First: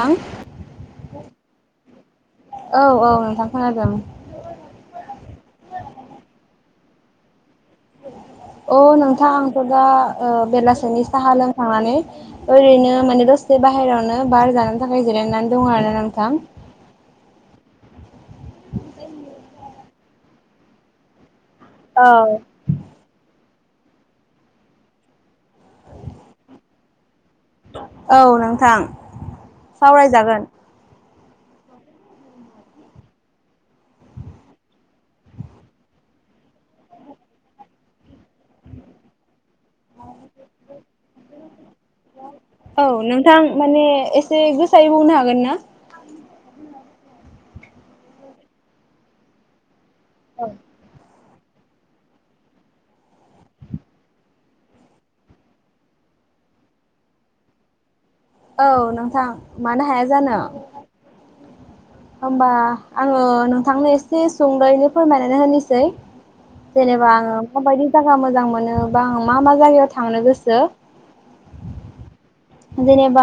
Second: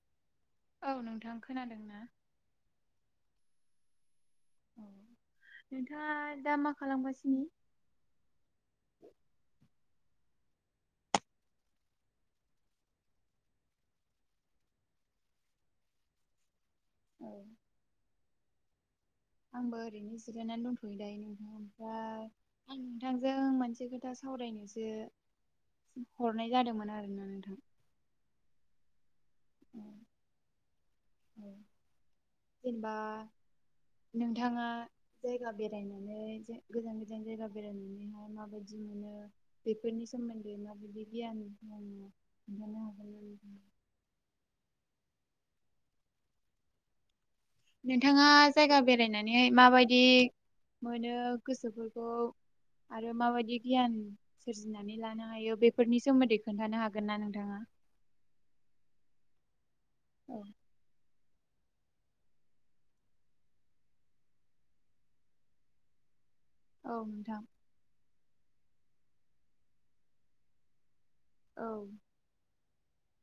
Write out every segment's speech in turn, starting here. हां औ नोंथां खोनादों ना। थां खोनादों। नोंथाङा दा मा खालामगासिनो? अ नोंथां आंथ दा ओ बेलासेनि साहा लोंखांनानै ओरैनो माने दसे बाहेरायावनो बार जानो थाखाय जि नानै दं आरो नोंथां। औ। आंबो ओरैनो जिरायनानै दथ'यो दाय नों औ। मोनसे खोथा सावरायनोसो हरनाय जादोंमोन आरोना नों औ नोंथां सावरायजागोन। जेनबा नोंथाङा जायगा बेरायनानै गोजान गोजान जायगा बेरायनानैहाय माबायदि मोनो बेफोरनि सोमोन्दै माबायदि गियान दो खोनथानो हागोन आं नोंथाङा? माने एसे गोसायै बुंनो हागोन ना। नोंथाङा जायगा बेरायनानैहाय माबायदि मोनो गोसोफोरखौ आरो माबायदि गियान सोरजिनानै लानो हायो बेफोरनि सोमोन्दै खोन्थानो हागोन ना नोंथाङा। औ नोंथां मानो हाया औ जानो होमबा आङो नोंथांनो एसे सुंदयैनो फोरमायनानै होनोसै। जेनेबा आं नोंथां माबायदि जागोन। मोजां मोनो बा आं मा मा जायगायाव थांनो गोसो औ। जेनेबा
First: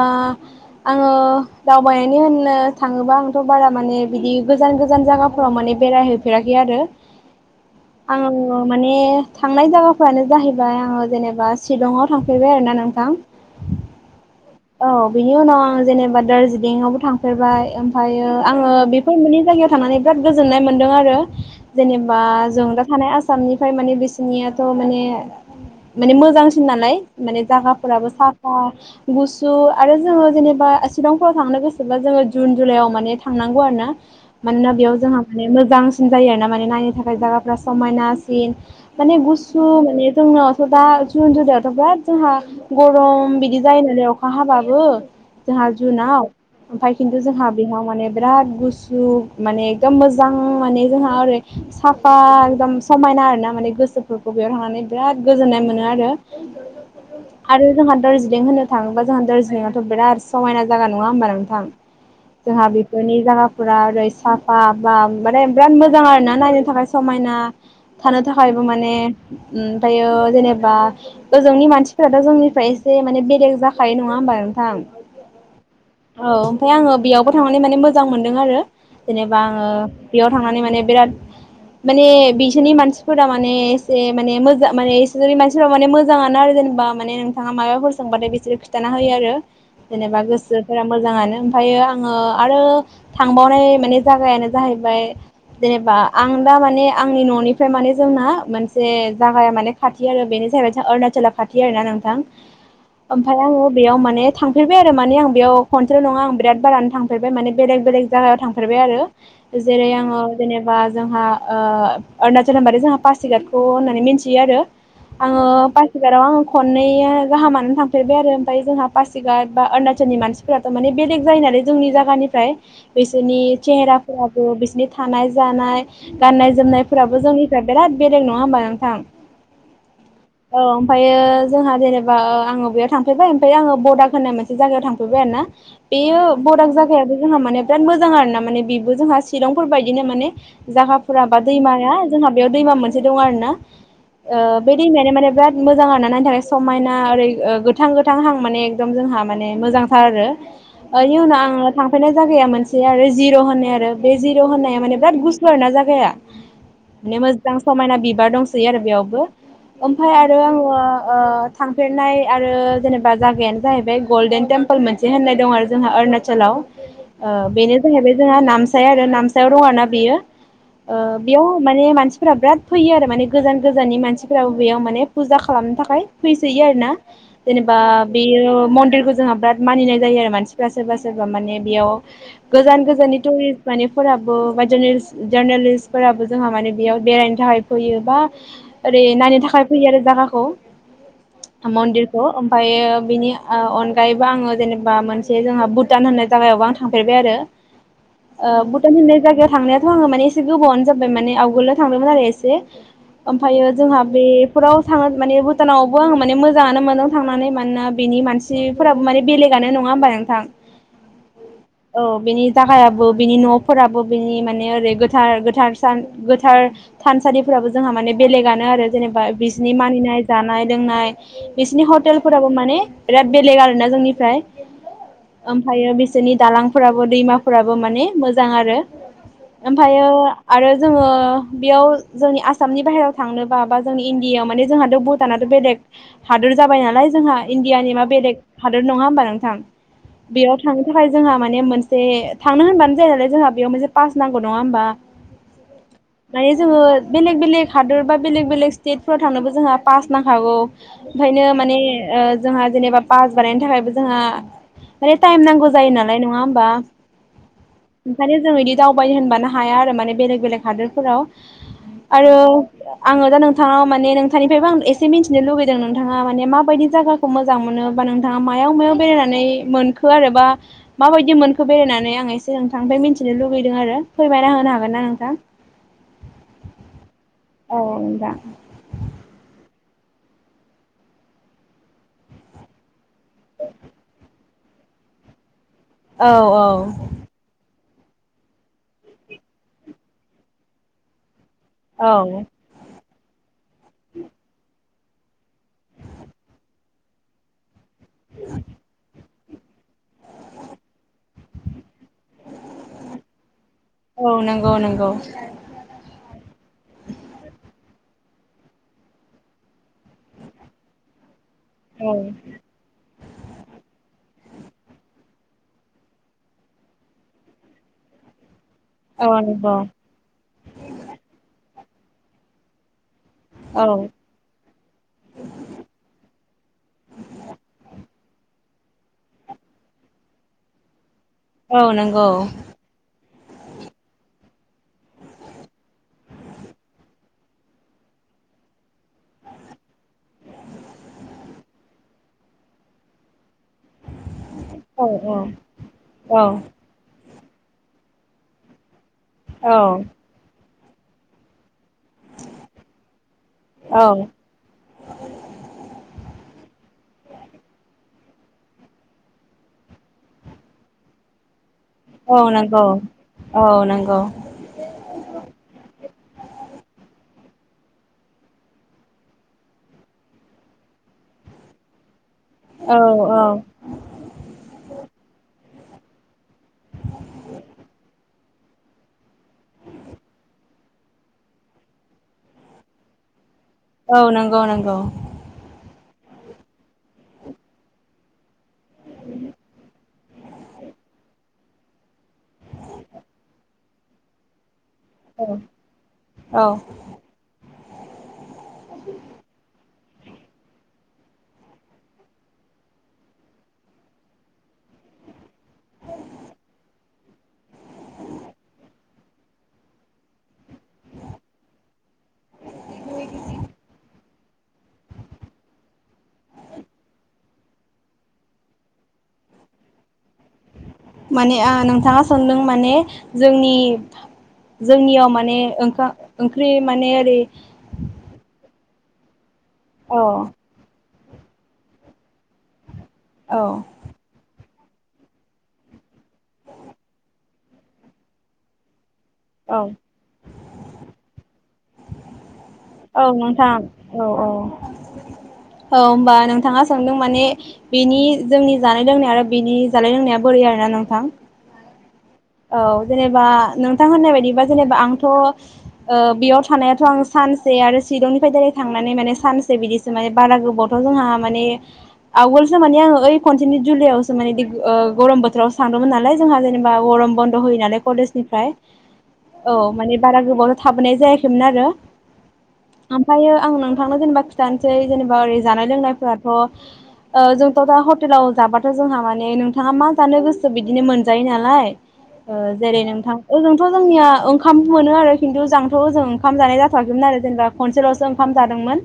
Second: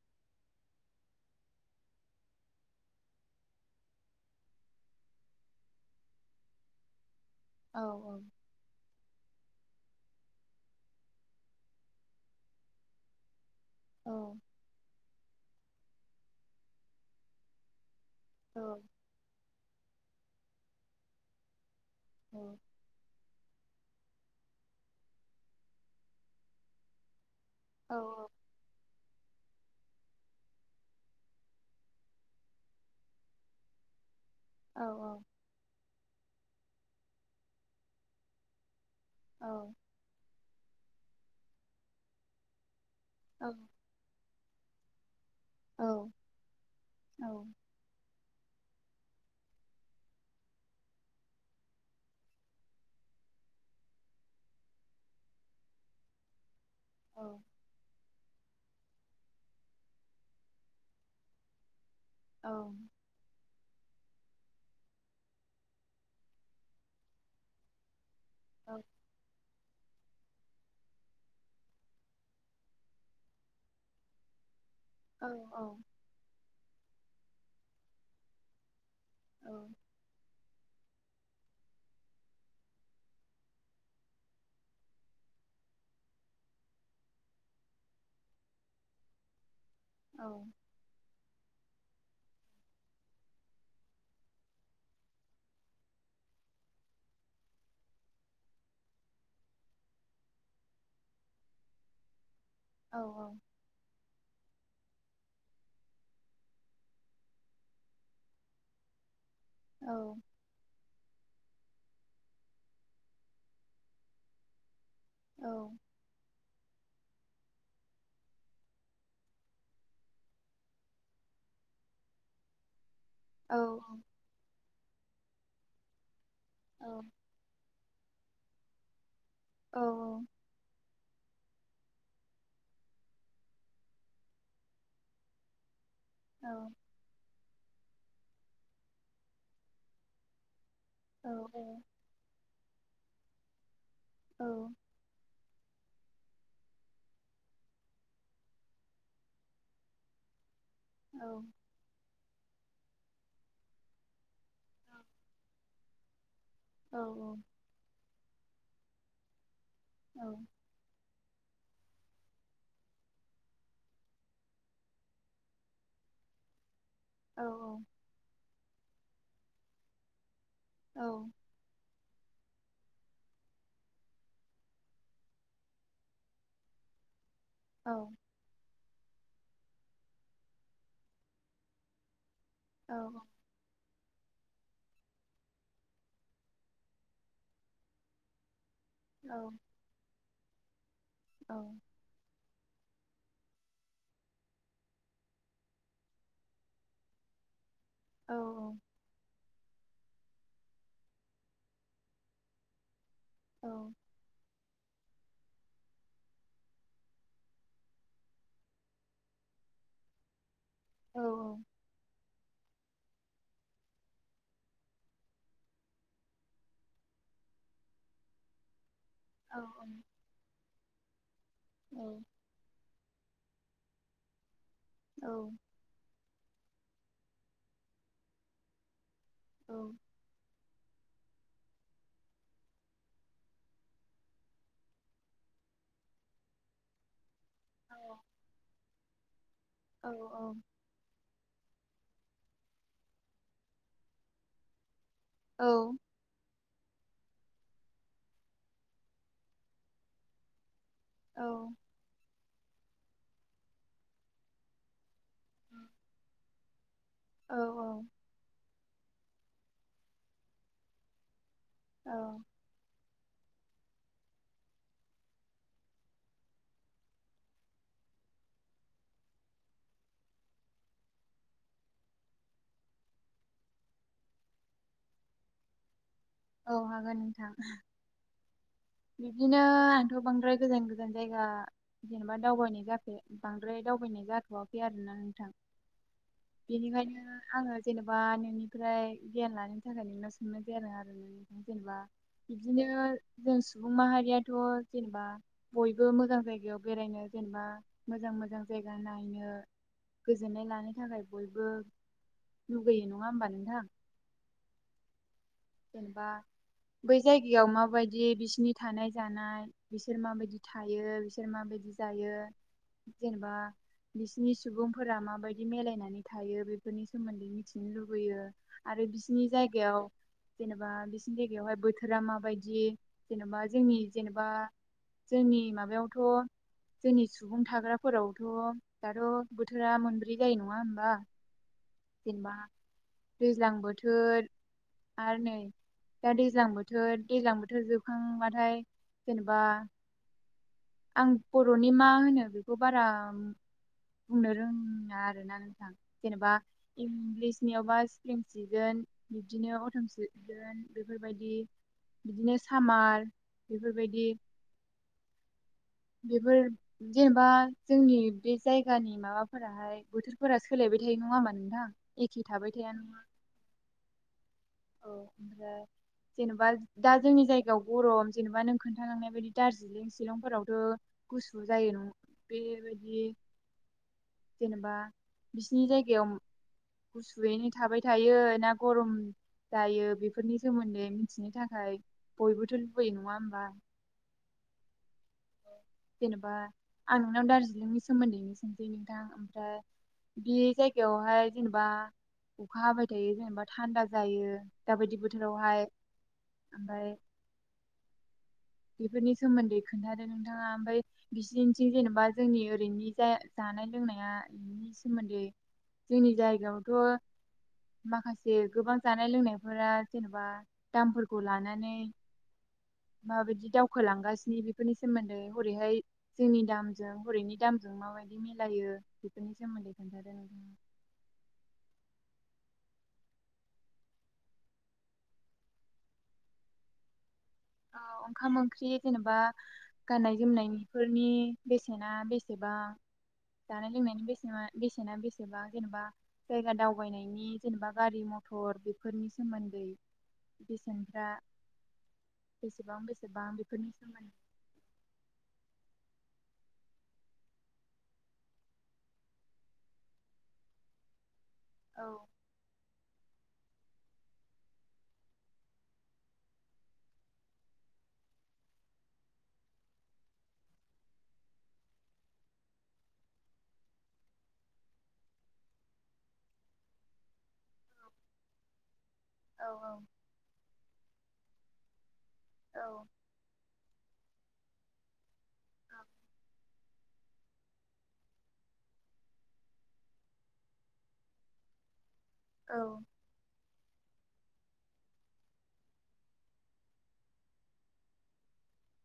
आङो दावबायनानै होननो थाङोबा आंथ' बारा माने बिदि गोजान गोजान जायगाफोराव माने बेराय हैफेराखै आरो औ आं माने बे थांनाय जायगाफ्रानो जाहैबाय आङो जेनेबा शिलंआव थांफेरबाय आरो ना नोंथां। औ औ बिनि उनाव आं जेनेबा दार्जिलिंआवबो थांफेरबाय ओमफ्रायो आङो औ बेफोर मोनै जायगायाव थांनानै बिराद गोजोननाय मोनदों आरो जेनेबा जों दा थानाय आसामनिफ्राय माने बिसिनियाथ' माने माने मोजांसिन नालाय। माने औ जायागाफोराबो साफा गुसु सु आरो जोङो जेनेबा शिलंफोराव थांनो गोसोब्ला जोङो जुन जुलाइआव माने थांनांगौ आरो ना। मानोना औ बेयाव जोंहा माने मोजांसिन जायो आर ना माने नायनो थाखाय जायगाफ्रा समायनासिन। माने गुसु मोने जोंना थ' दा जुन जुलाय यावथ बिराद जोंहा गरम बिदि जायो नालाय अखा हाबाबो जोंहा औ जुनाव ओमफाय खिन्थु जोंहा बेयाव माने बिराद गुसु माने एकदम मोजां माने जोंहा ओरै साफा एकदम समायना ना आरोना माने गोसोफोरखौ बेयाव थांनानै बिराद गोजोन्नाय मोनो आरो। औ आरो जोंहा दार्जिलिं होननो थाङोबा जोंहा दार्जिलिंआथ' बिराद समायना जायागा नङा होमबा नोंथां। जोंहा औ बेफोरनि जा फुरा ओरै साफा बा माने बिराद मोजां आरो ना नायनो थाखाय समायना थानो थाखायबो माने ओमफ्रायो जेनेबा गोजौनि मानसिफोराथ' जोंनिफ्राय एसे माने बेलेग जा खायो नङा होमबा नोंथां। औ औ। ओमफाय आङो बेयावबो थांनानै माने मोजां मोनदों आरो जेनेबा आङो बेयाव थांनानै माने बिराद माने बिसोरनि मानसिफोरा माने एसे माने मोजां माने बिसोरनि मानसिफोरा माने मोजाङानो आरो। जेनेबा माने नोंथाङा माबाफोर सोंबाथाय बिसोर हिथाना होयो आरो जेनेबा गोसोफोरा मोजाङानो ओमफ्रायायो ओ आरो थांबावनाय मानेजागायानो जाहैबाय जेनेबा आं दा माने आंनि न'निफ्राय माने जोंना मोनसे जागाया माने खाथि आरो बेनो जाहैबायों जाहा अरुणाचला खाथि आरोना नों नोंथां ओमफ्राय आंङो माने थांफेरबाय आरो माने आं बेयाव खनसेल' नङा आं बिराद बारानो थांफेरबाय माने बेलेग बेलेग जायगायाव थांफेरबाय आरो जेरै आंङो जेनेबा जोंहा ओ अरुणाचल होनबाथाय जोंहा पासिघातखौ होननानै मिन्थियो आरो। ओ आंङो पासिघाटयाव आंङो खननैय गाहामानो थांफेरबाय आरो। ओमफाय जोंहा पासिघाट बा अरुणाचलनि मानसिफोराथ' माने बेलेग जायोनालाय जोंनि जायगानिफ्राय बिसोरनि चेहेराफोराबो बिसोरनि थानाय जानाय गाननाय जोमनायफोराबो जोंनिफ्राय बिराद बेलेख नङा होमबा नोंथां? औ ओमफ्रायो जोंहा जेनेबा ओ आं बेयाव थां थांफैबाय ओमफ्राय आंङो बडाग होननाय मोनसे जायगायाव थांफेरबाय आरो ना बेयो बडक जायाबो जोंहा माने बिराद मोजां। मोजां आरो ना माने बेबो जोंहा शलंफोर बायदिनो माने जागाफोरा बा दैमाया जोंहा बेयाव दैमा मोनसे दंङो आरो ना ओ बे दैमानो माने बिराद मोजांङानो नायनो थाखाय समायना ओरै गो गोथां गोथां हां माने एकदम जोंहा माने मोजांथार आरो बेनि उनाव आंङो थांफैरनाय जागाया मोनसे आरो जिर' होननाय आरो बे जिर' होननाया माने बिराद गुसु आरोना जागाया। माने मोजां समायना बिबार दंसै आरो बेयावबो, ओमफाय आरो आंङो ओ थांफेरनाय आं आरो जेनेबा जायगायानोजाहोयबाय गलदेनटेमपोल होन्नाय मोनसे दंआरो जोंहा अरुनाचल आव। ओ बेनो जाहैबाय जोंहा नामसाय आरो नामसायाव दंओ आरो बेयो ओ बेयाव माने मानसि फोर बिराद फैयो आरो माने गोजान गोजाननि मानसिफोराबो बेयाव माने फुजा खालामनो थाखाय फैसोयो आरो ना। जेनेबा बेयो मन्दिर जोंहा बेराद मानिनाय जायो आरो मानसि फोरबा सोरबा माने बेयाव गोजान गोजान [unintelligible] फोराबो बा जार्नेलिस जार्नेलिस्टफोराबो जोंहा माने बेयाव बेरायनो थाखाय फैयो बा ओरै नायनो थाखाय फैयो आरो जायागाखौ। मन्दिरखौ ओम ओमफ्रायो बिनि ओ अनगायैबो आंङो जेनेबा मोनसे जोंहा भुटान होननाय जगायावबो आं थांफेरबाय आरो। औ ओ भुटान होननाय जायगायाव थांनायाथ' आङो माने एसे गोबावनो जाबाय माने आवगोलल' थांदोंमोन आरो एसे। ओमफ्रायो औ जोंहा बेफोराव थाङ माने भुटानावबो आं माने मोजां मोजांङानो मोनदों थांनानै मानोना बेनि मानसिफोराबो माने बेलेगनो नङा होमबा नोंथां? औ औ बेनि जायगायाबो बिनि न'फोराबो बिनि माने ओरै गोथार गोथारसान गोथार था थानसालिफोराबो जोंहा माने बेलेगआनो आरो जेनेबा बिसिनि हागोन मानिनाय जानाय लोंनाय बिसिनि हटेलफोराबो माने बिराद बेलेग आरोना जोंनिफ्राय ओमफ्रायायो बे बिसोरनि दालांफोराबो दैमाफोराबो माने मोजां आरो। आरो जोंङो बेयाव जोंनि आसामनि बाहेरायाव थांनोबा बा जोंनि इण्डियायाव माने जोंहाथ' भुटानाथ' बेलेग आं हादोर जाबाय नालाय जोंहा इण्डियानि मा बेलेग हादोर नंङा होमबा नोंथां। बेयाव थांनो थाखाय जोंहा माने माने मोनसे थांनो होनबानो जाया नालाय जोंहा बेयाव मोनसे पास नांगौ नङा होमबा? औ। जोंङो बेलेग बेलेग हादोर बा बेलेग बेलेग स्टेटफोराव थांनोबो जोंहा पास नांखागौ ओंखायनो माने ओ जोंहा जेनेबा पास बानायनो थाखायबो जोंहा माने टाइम नांगौ जायो नालाय नंङा होमबा ओंखायनो जों बिदि दावबायनो होनबानो हाया आरो माने बेलेग बेलेग हादरफोराव आरो आंङो दा नोंथाङा माने नोंथांनिफ्रायबो आं एसे मिथिनो लुबैयो जों नोंथाङा माने माबायदि जायगाखौ मोजां मोनो बा नोंथाङा मायाव मायाव बेरायनानै मोनखो आरोबा माबायदि मोनखो बेरायनानै आं एसे नोंथांनिफ्राय मिथिनो लुगैदों आरो फोरमायना होनो हागोन ना नोंथां? [inaudible] औ हागोन नोंथां औ नोंथां बिदिनो आंथ' बांद्राय गोजान गोजान जायगा जेनेबा दावबायनाय जायाखै बांद्राय दावबायनाय जाथ'वाखै आरो नोंथां औ औ बेनिखायनो आङो जेनेबा नोंनिफ्राय गियान लानो थाखाय नोंनाव सोंनोसै आरोना जेनेबा औ बिदिनो जों सुबुं माहारियाथ' जेनेबा बयबो मोजां जायगायाव बेरायनो जेनेबा मोजां मोजां जायगा नायनो गोजोननाय लानो थाखाय बयबो लुगैयो नङा होमबा नोंथां औ नंगौ नंगौ जेनेबा बै जायगायाव माबायदि बिसिनि थानाय जानाय बिसोर माबायदि थायो बि- सोर माबायदि औ जायो जेनेबा बि सिनि सुबुंफोरा माबायदि मिलायनानै थायो बेफोरनि सोमोन्दै मिथिनो लुबैयो आरो औ बिसिनि नंगौ जायगायाव जेनेबा बिसिनि जायगायावहाय बोथोरा माबायदि जेनेबा औ जोंनि जेनेबा जोंनि माबायावथ' जोंनि सुबुं थाग्रा फोरावथ' दाथ' बोथोरा मोनब्रै जायो नङा होमबा औ नंगौ जेनेबा दैज्लां बोथोर आरो नै दा दैज्लां बोथोर दैज्लां बोथोर जोबखांबाथाय जेनेबा आं बर'नि मा होनो बेखौ बारा बुंनो औ रोङा आरोना नोंथां औ जेनेबा इंलिसनियावबा स्प्रिं सिगोन बिबदिनो अथम सिगोन बेफोरबायदि बिदिनो सामार बेफोरबायदि औ बेफोर जेनेबा जोंनि बे जायगानि माबाफोराहाय बोथोरफोरा सोलायबाय थायो नङा होमबा नोंथां औ एखे थाबाय नंगौ थाया नङा औ नंगौ औ ओमफ्राय जेनेबा दा जोंनि जायगायाव गरम जेनेबा नों खोन्थाखांनाय बायदि दार्जिलिं सिलंफोरावथ' गुसु जायो नङा औ बेबायदि औ जेनेबा बिसिनि जायगायाव गुसुयैनो थाबाय थायो ना गरम दायो बेफोरनि सोमोन्दै मिथिनो थाखाय बयबोथ' लुबैयो नङा होमबा औ नंगौ नंगौ जेनेबा आं नोंनाव दार्जिलिंनि सोमोन्दै नोंथां ओमफ्राय बे जायगायावहाय जेनेबा अखा हाबाय थायो जेनेबा थान्दा जायो। दाबायदि औ बोथोरावहाय औ ओमफ्राय बेफोरनि सोमोन्दै खोन्थादों नोंथाङा ओमफ्राय बिसिनिथिं जेन'बा जोंनि ओरैनि जानाय लोंनाया सोमोन्दै जोंनि जायगायावथ' माखासे गोबां जानाय लोंनायफोरा जेनेबा दामफोरखौ लानानै माबायदि दावखोलांगासिनो बेफोरनि सोमोन्दै हरैहाय जोंनि दामजों हरैनि दामजों माबायदि मिलायो बेफोरनि सोमोन्दै खोन्थादो नोंथाङा माने नोंथाङा सोंदों माने जोंनि जोंनियाव माने ओंख्रि माने ओरै ओंखाम ओंख्रि जेनेबा औ गाननाय जोमनायनि फोरनि बेसेना बेसेबां औ जानाय लोंनायनि बेसेना बेसेना बेसेबां जेनेबा जायगा दावबायनायनि जेनेबा गारि मथर बेफोरनि औ सोमोन्दै बेसेनफ्रा बेसेबां औ बेसेबां नोंथां बेफोरनि औ सोमोन्दै औ औ होमबा नोंथाङा सोंदों माने बेनि जोंनि जानाय लोंनाय आरो बेनि जानाय लोंनाया बोरै आरोना नोंथां औ औ जेनेबा नोंथां होननाय बायदिबा जेबा आंथ बेयाव थानायाथ' आं सानसे आरो शिरलंनिफ्राय डाइरेक्ट थांनानै माने सानसे बिदिसो माने बारा गोबावथ' जोंहा माने आवगोलसो माने आङो ओइ खनसेनि जुलाइआवसो माने गरम बोथोरावसो थांदोंमोन नालाय जोंहा जेनेबा गरम बन्द होयोनालाय केजनिफ्राय औ माने बारा गोबाव थाबोनाय जायाखैमोन आरो औ ओमफ्रायो आं नों थांनो जेनेबा खिथानोसै जेनेबा ओरै जानाय लोंनायफोराथ' जोंथ' दा हटेलाव जाबाथ' जोंहा माने नोंथाङा मा जानो गोसो बिदिनो मोनजायो नालाय औ जेरै नोंथां ओजोंथ' जोंनिया ओंखाम मोनो आरो खिन्थु ओजांथ' ओजों ओंखाम जानाय जाथ'वाखैमोन आरो जेनेबा खनसेल'सो ओंखाम जादोंमोन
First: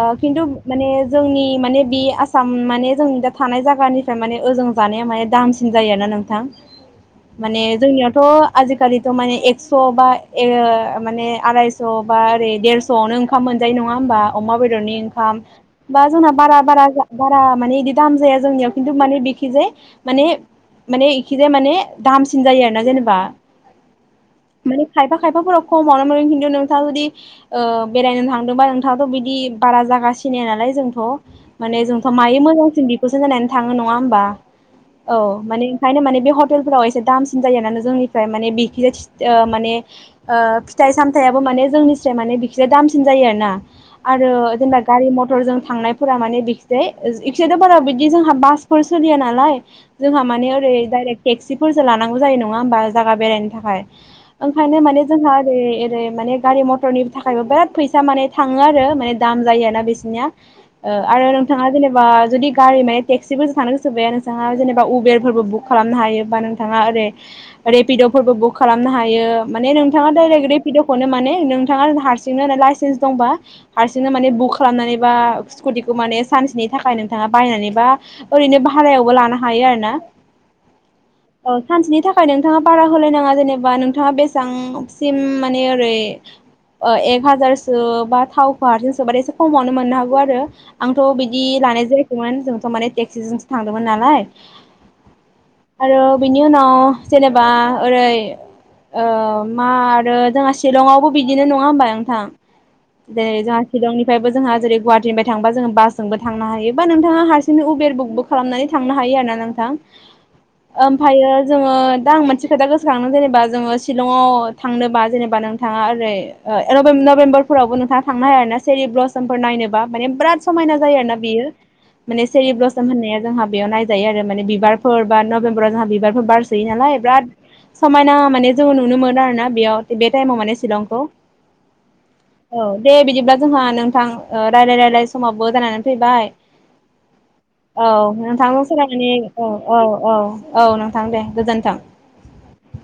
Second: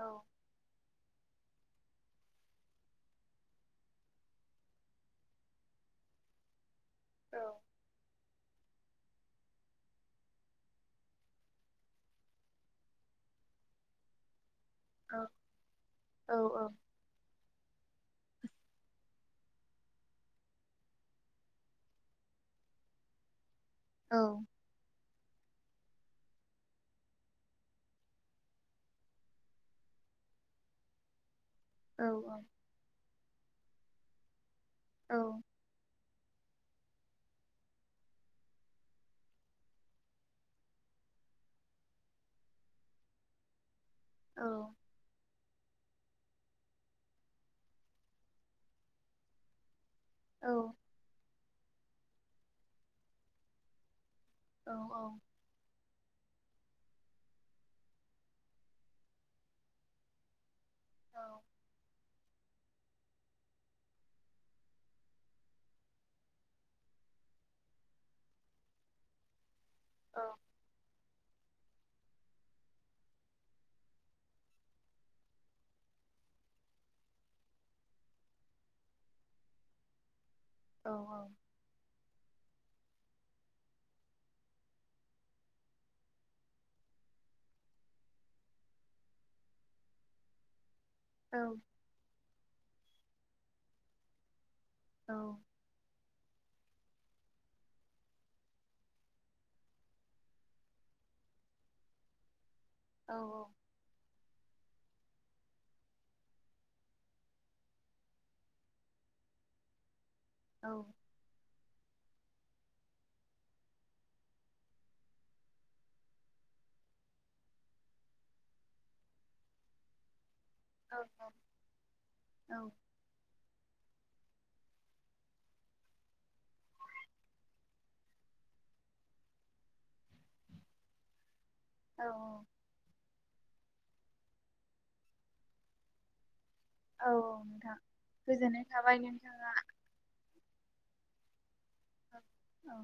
औ खिन्थु माने जोंनि माने बे आसाम माने जोंनि दा थानाय जायगानिफ्राय माने ओजों जानाया माने दामसिन जायोना नोंथां [unintelligible] माने जोंनियावथ' आजिखालिथ' माने एक्स' बा माने आरायस' बा ओरै देरस'आवनो ओंखाम मोनो मोनजायो नङा होमबा अमा बेदर नि ओंखाम बा जोंहा औ बारा-बारा बारा माने इदि दाम जाअया जोंनियाव खिन्थु माने बेखि इखिजाय माने माने इखिजाय माने दामसिन जायो आरो ना जेनेबा औ माने खायफा खायफाफोराव खमावनो मोनो खिन्थु नोंथाङा जुदि बेरायनो थांदोंबा नोंथाङाबो बिदि बारा जागासिनो नालाय जोंथ' माने जोंथ' औ औ मायो मोजांसिन बेखौसो नायनानै थाङो नङा होमबा औ माने ओंखायनो माने बे हटेलफोरा एसे दामसिन जायो जोंनिफ्राय माने बेखिज माने फिथाइ सामथाबो माने जोंनि साय बिखिजाप दामसिन जायोना आरो औ जेनेबा गारि मटरजोंव। थांनायफोरा माने बिखिजाय इखिजाय बारा बिदि जोंहा बासफोर सोलिया नालाय जोंहा माने ओरै औ डाइरेक्ट टेक्सिफोरसो लानांगौ जायो नङा होमबा जायगा बेरायनो थाखाय औ ओंखायनो माने जोंहा ओरै माने गारि मथरनि थाखायबो बिराद फैसा माने थाङो आरो माने दाम जायो ना बिसिनिया आरो नोंथाङा जेनेबा जुदि गारि माने टेक्सिबोसो थानो गोसोबाया नोंथाङा जेनेबा उबेरफोरबो बुक खालामनो हायो बा नों थाङा ओरै रेपिड' फोरबो बुक खालामनो हायो माने नोंथाङा डाइरेक्ट रेपिद'खौनो माने नोंथाङा हारसिंनो लाइसेन्स दंबा हारसिंनो माने बुक खालामनानैबा स्कुटिखौ सानसे नि थाखाय नोंथाङा बायनानैबा ओरैनो भारायावबो लानो हायो आरोना औ औ औ सानसेनि थाखाय नोंथाङा बारा होलायनाङा जेनेबा नोंथाङा बेसेबांसिम माने ओरै एक हाजारसो बा थावखौ हारसिंसोबा एसे खमावनो मोननो हागौ आरो आंथ' बिदि लानाय जायाखैमोन जोंथ' माने टेक्सिजोंसो थांदोंमोन नालाय औ आरो बिनि उनाव जेनेबा ओरै मा आरो जोंहा शिलंआवबो बिदिनो नङा होमबा नोंथां जेरै जोंहा शिलंनिफ्रायबो जोंहा जेरै गुवाहा टिनिफ्राय थांबा जोङो बासजोंबो थांनो हायो बा नोंथाङा हारसिंनो उबेर बुकबो खालामनानै थांनो हायो आरो ना नोंथां औ ओमफ्रायो जोङो दा आं मोनसे खोथा गोसोखांदों जेनेबा जोङो शिलंङाव थांनोबा जेनेबा नोंथाङा ओरै एलबेम नभेम्बरफोरावबो नोंथाङा थांनो हायाना आरोना सेरि ब्लसमफोर नायनोबा माने बिराद समायना जायो आरोना बियो माने सेरि ब्लसम होननाया जोंहा बेयाव नाय जायो आरो माने बिबारफोर बा नबेम्बराव जोंहा बिबारफोर बारसोयो नालाय बिराद समायना माने जों नुनो मोनो आरो ना बेयाव बे टाइमाव माने शिलंखौ औ औ दे बिदिब्ला जोंहा नोंथां रायज्लाय रायलाय समावबो जानानै फैबाय औ नोंथां औ नोंथांजों गोजोननाय थाबाय सावरायनानै नोंथाङा औ औ औ औ नोंथां दे गोजोन्थों औ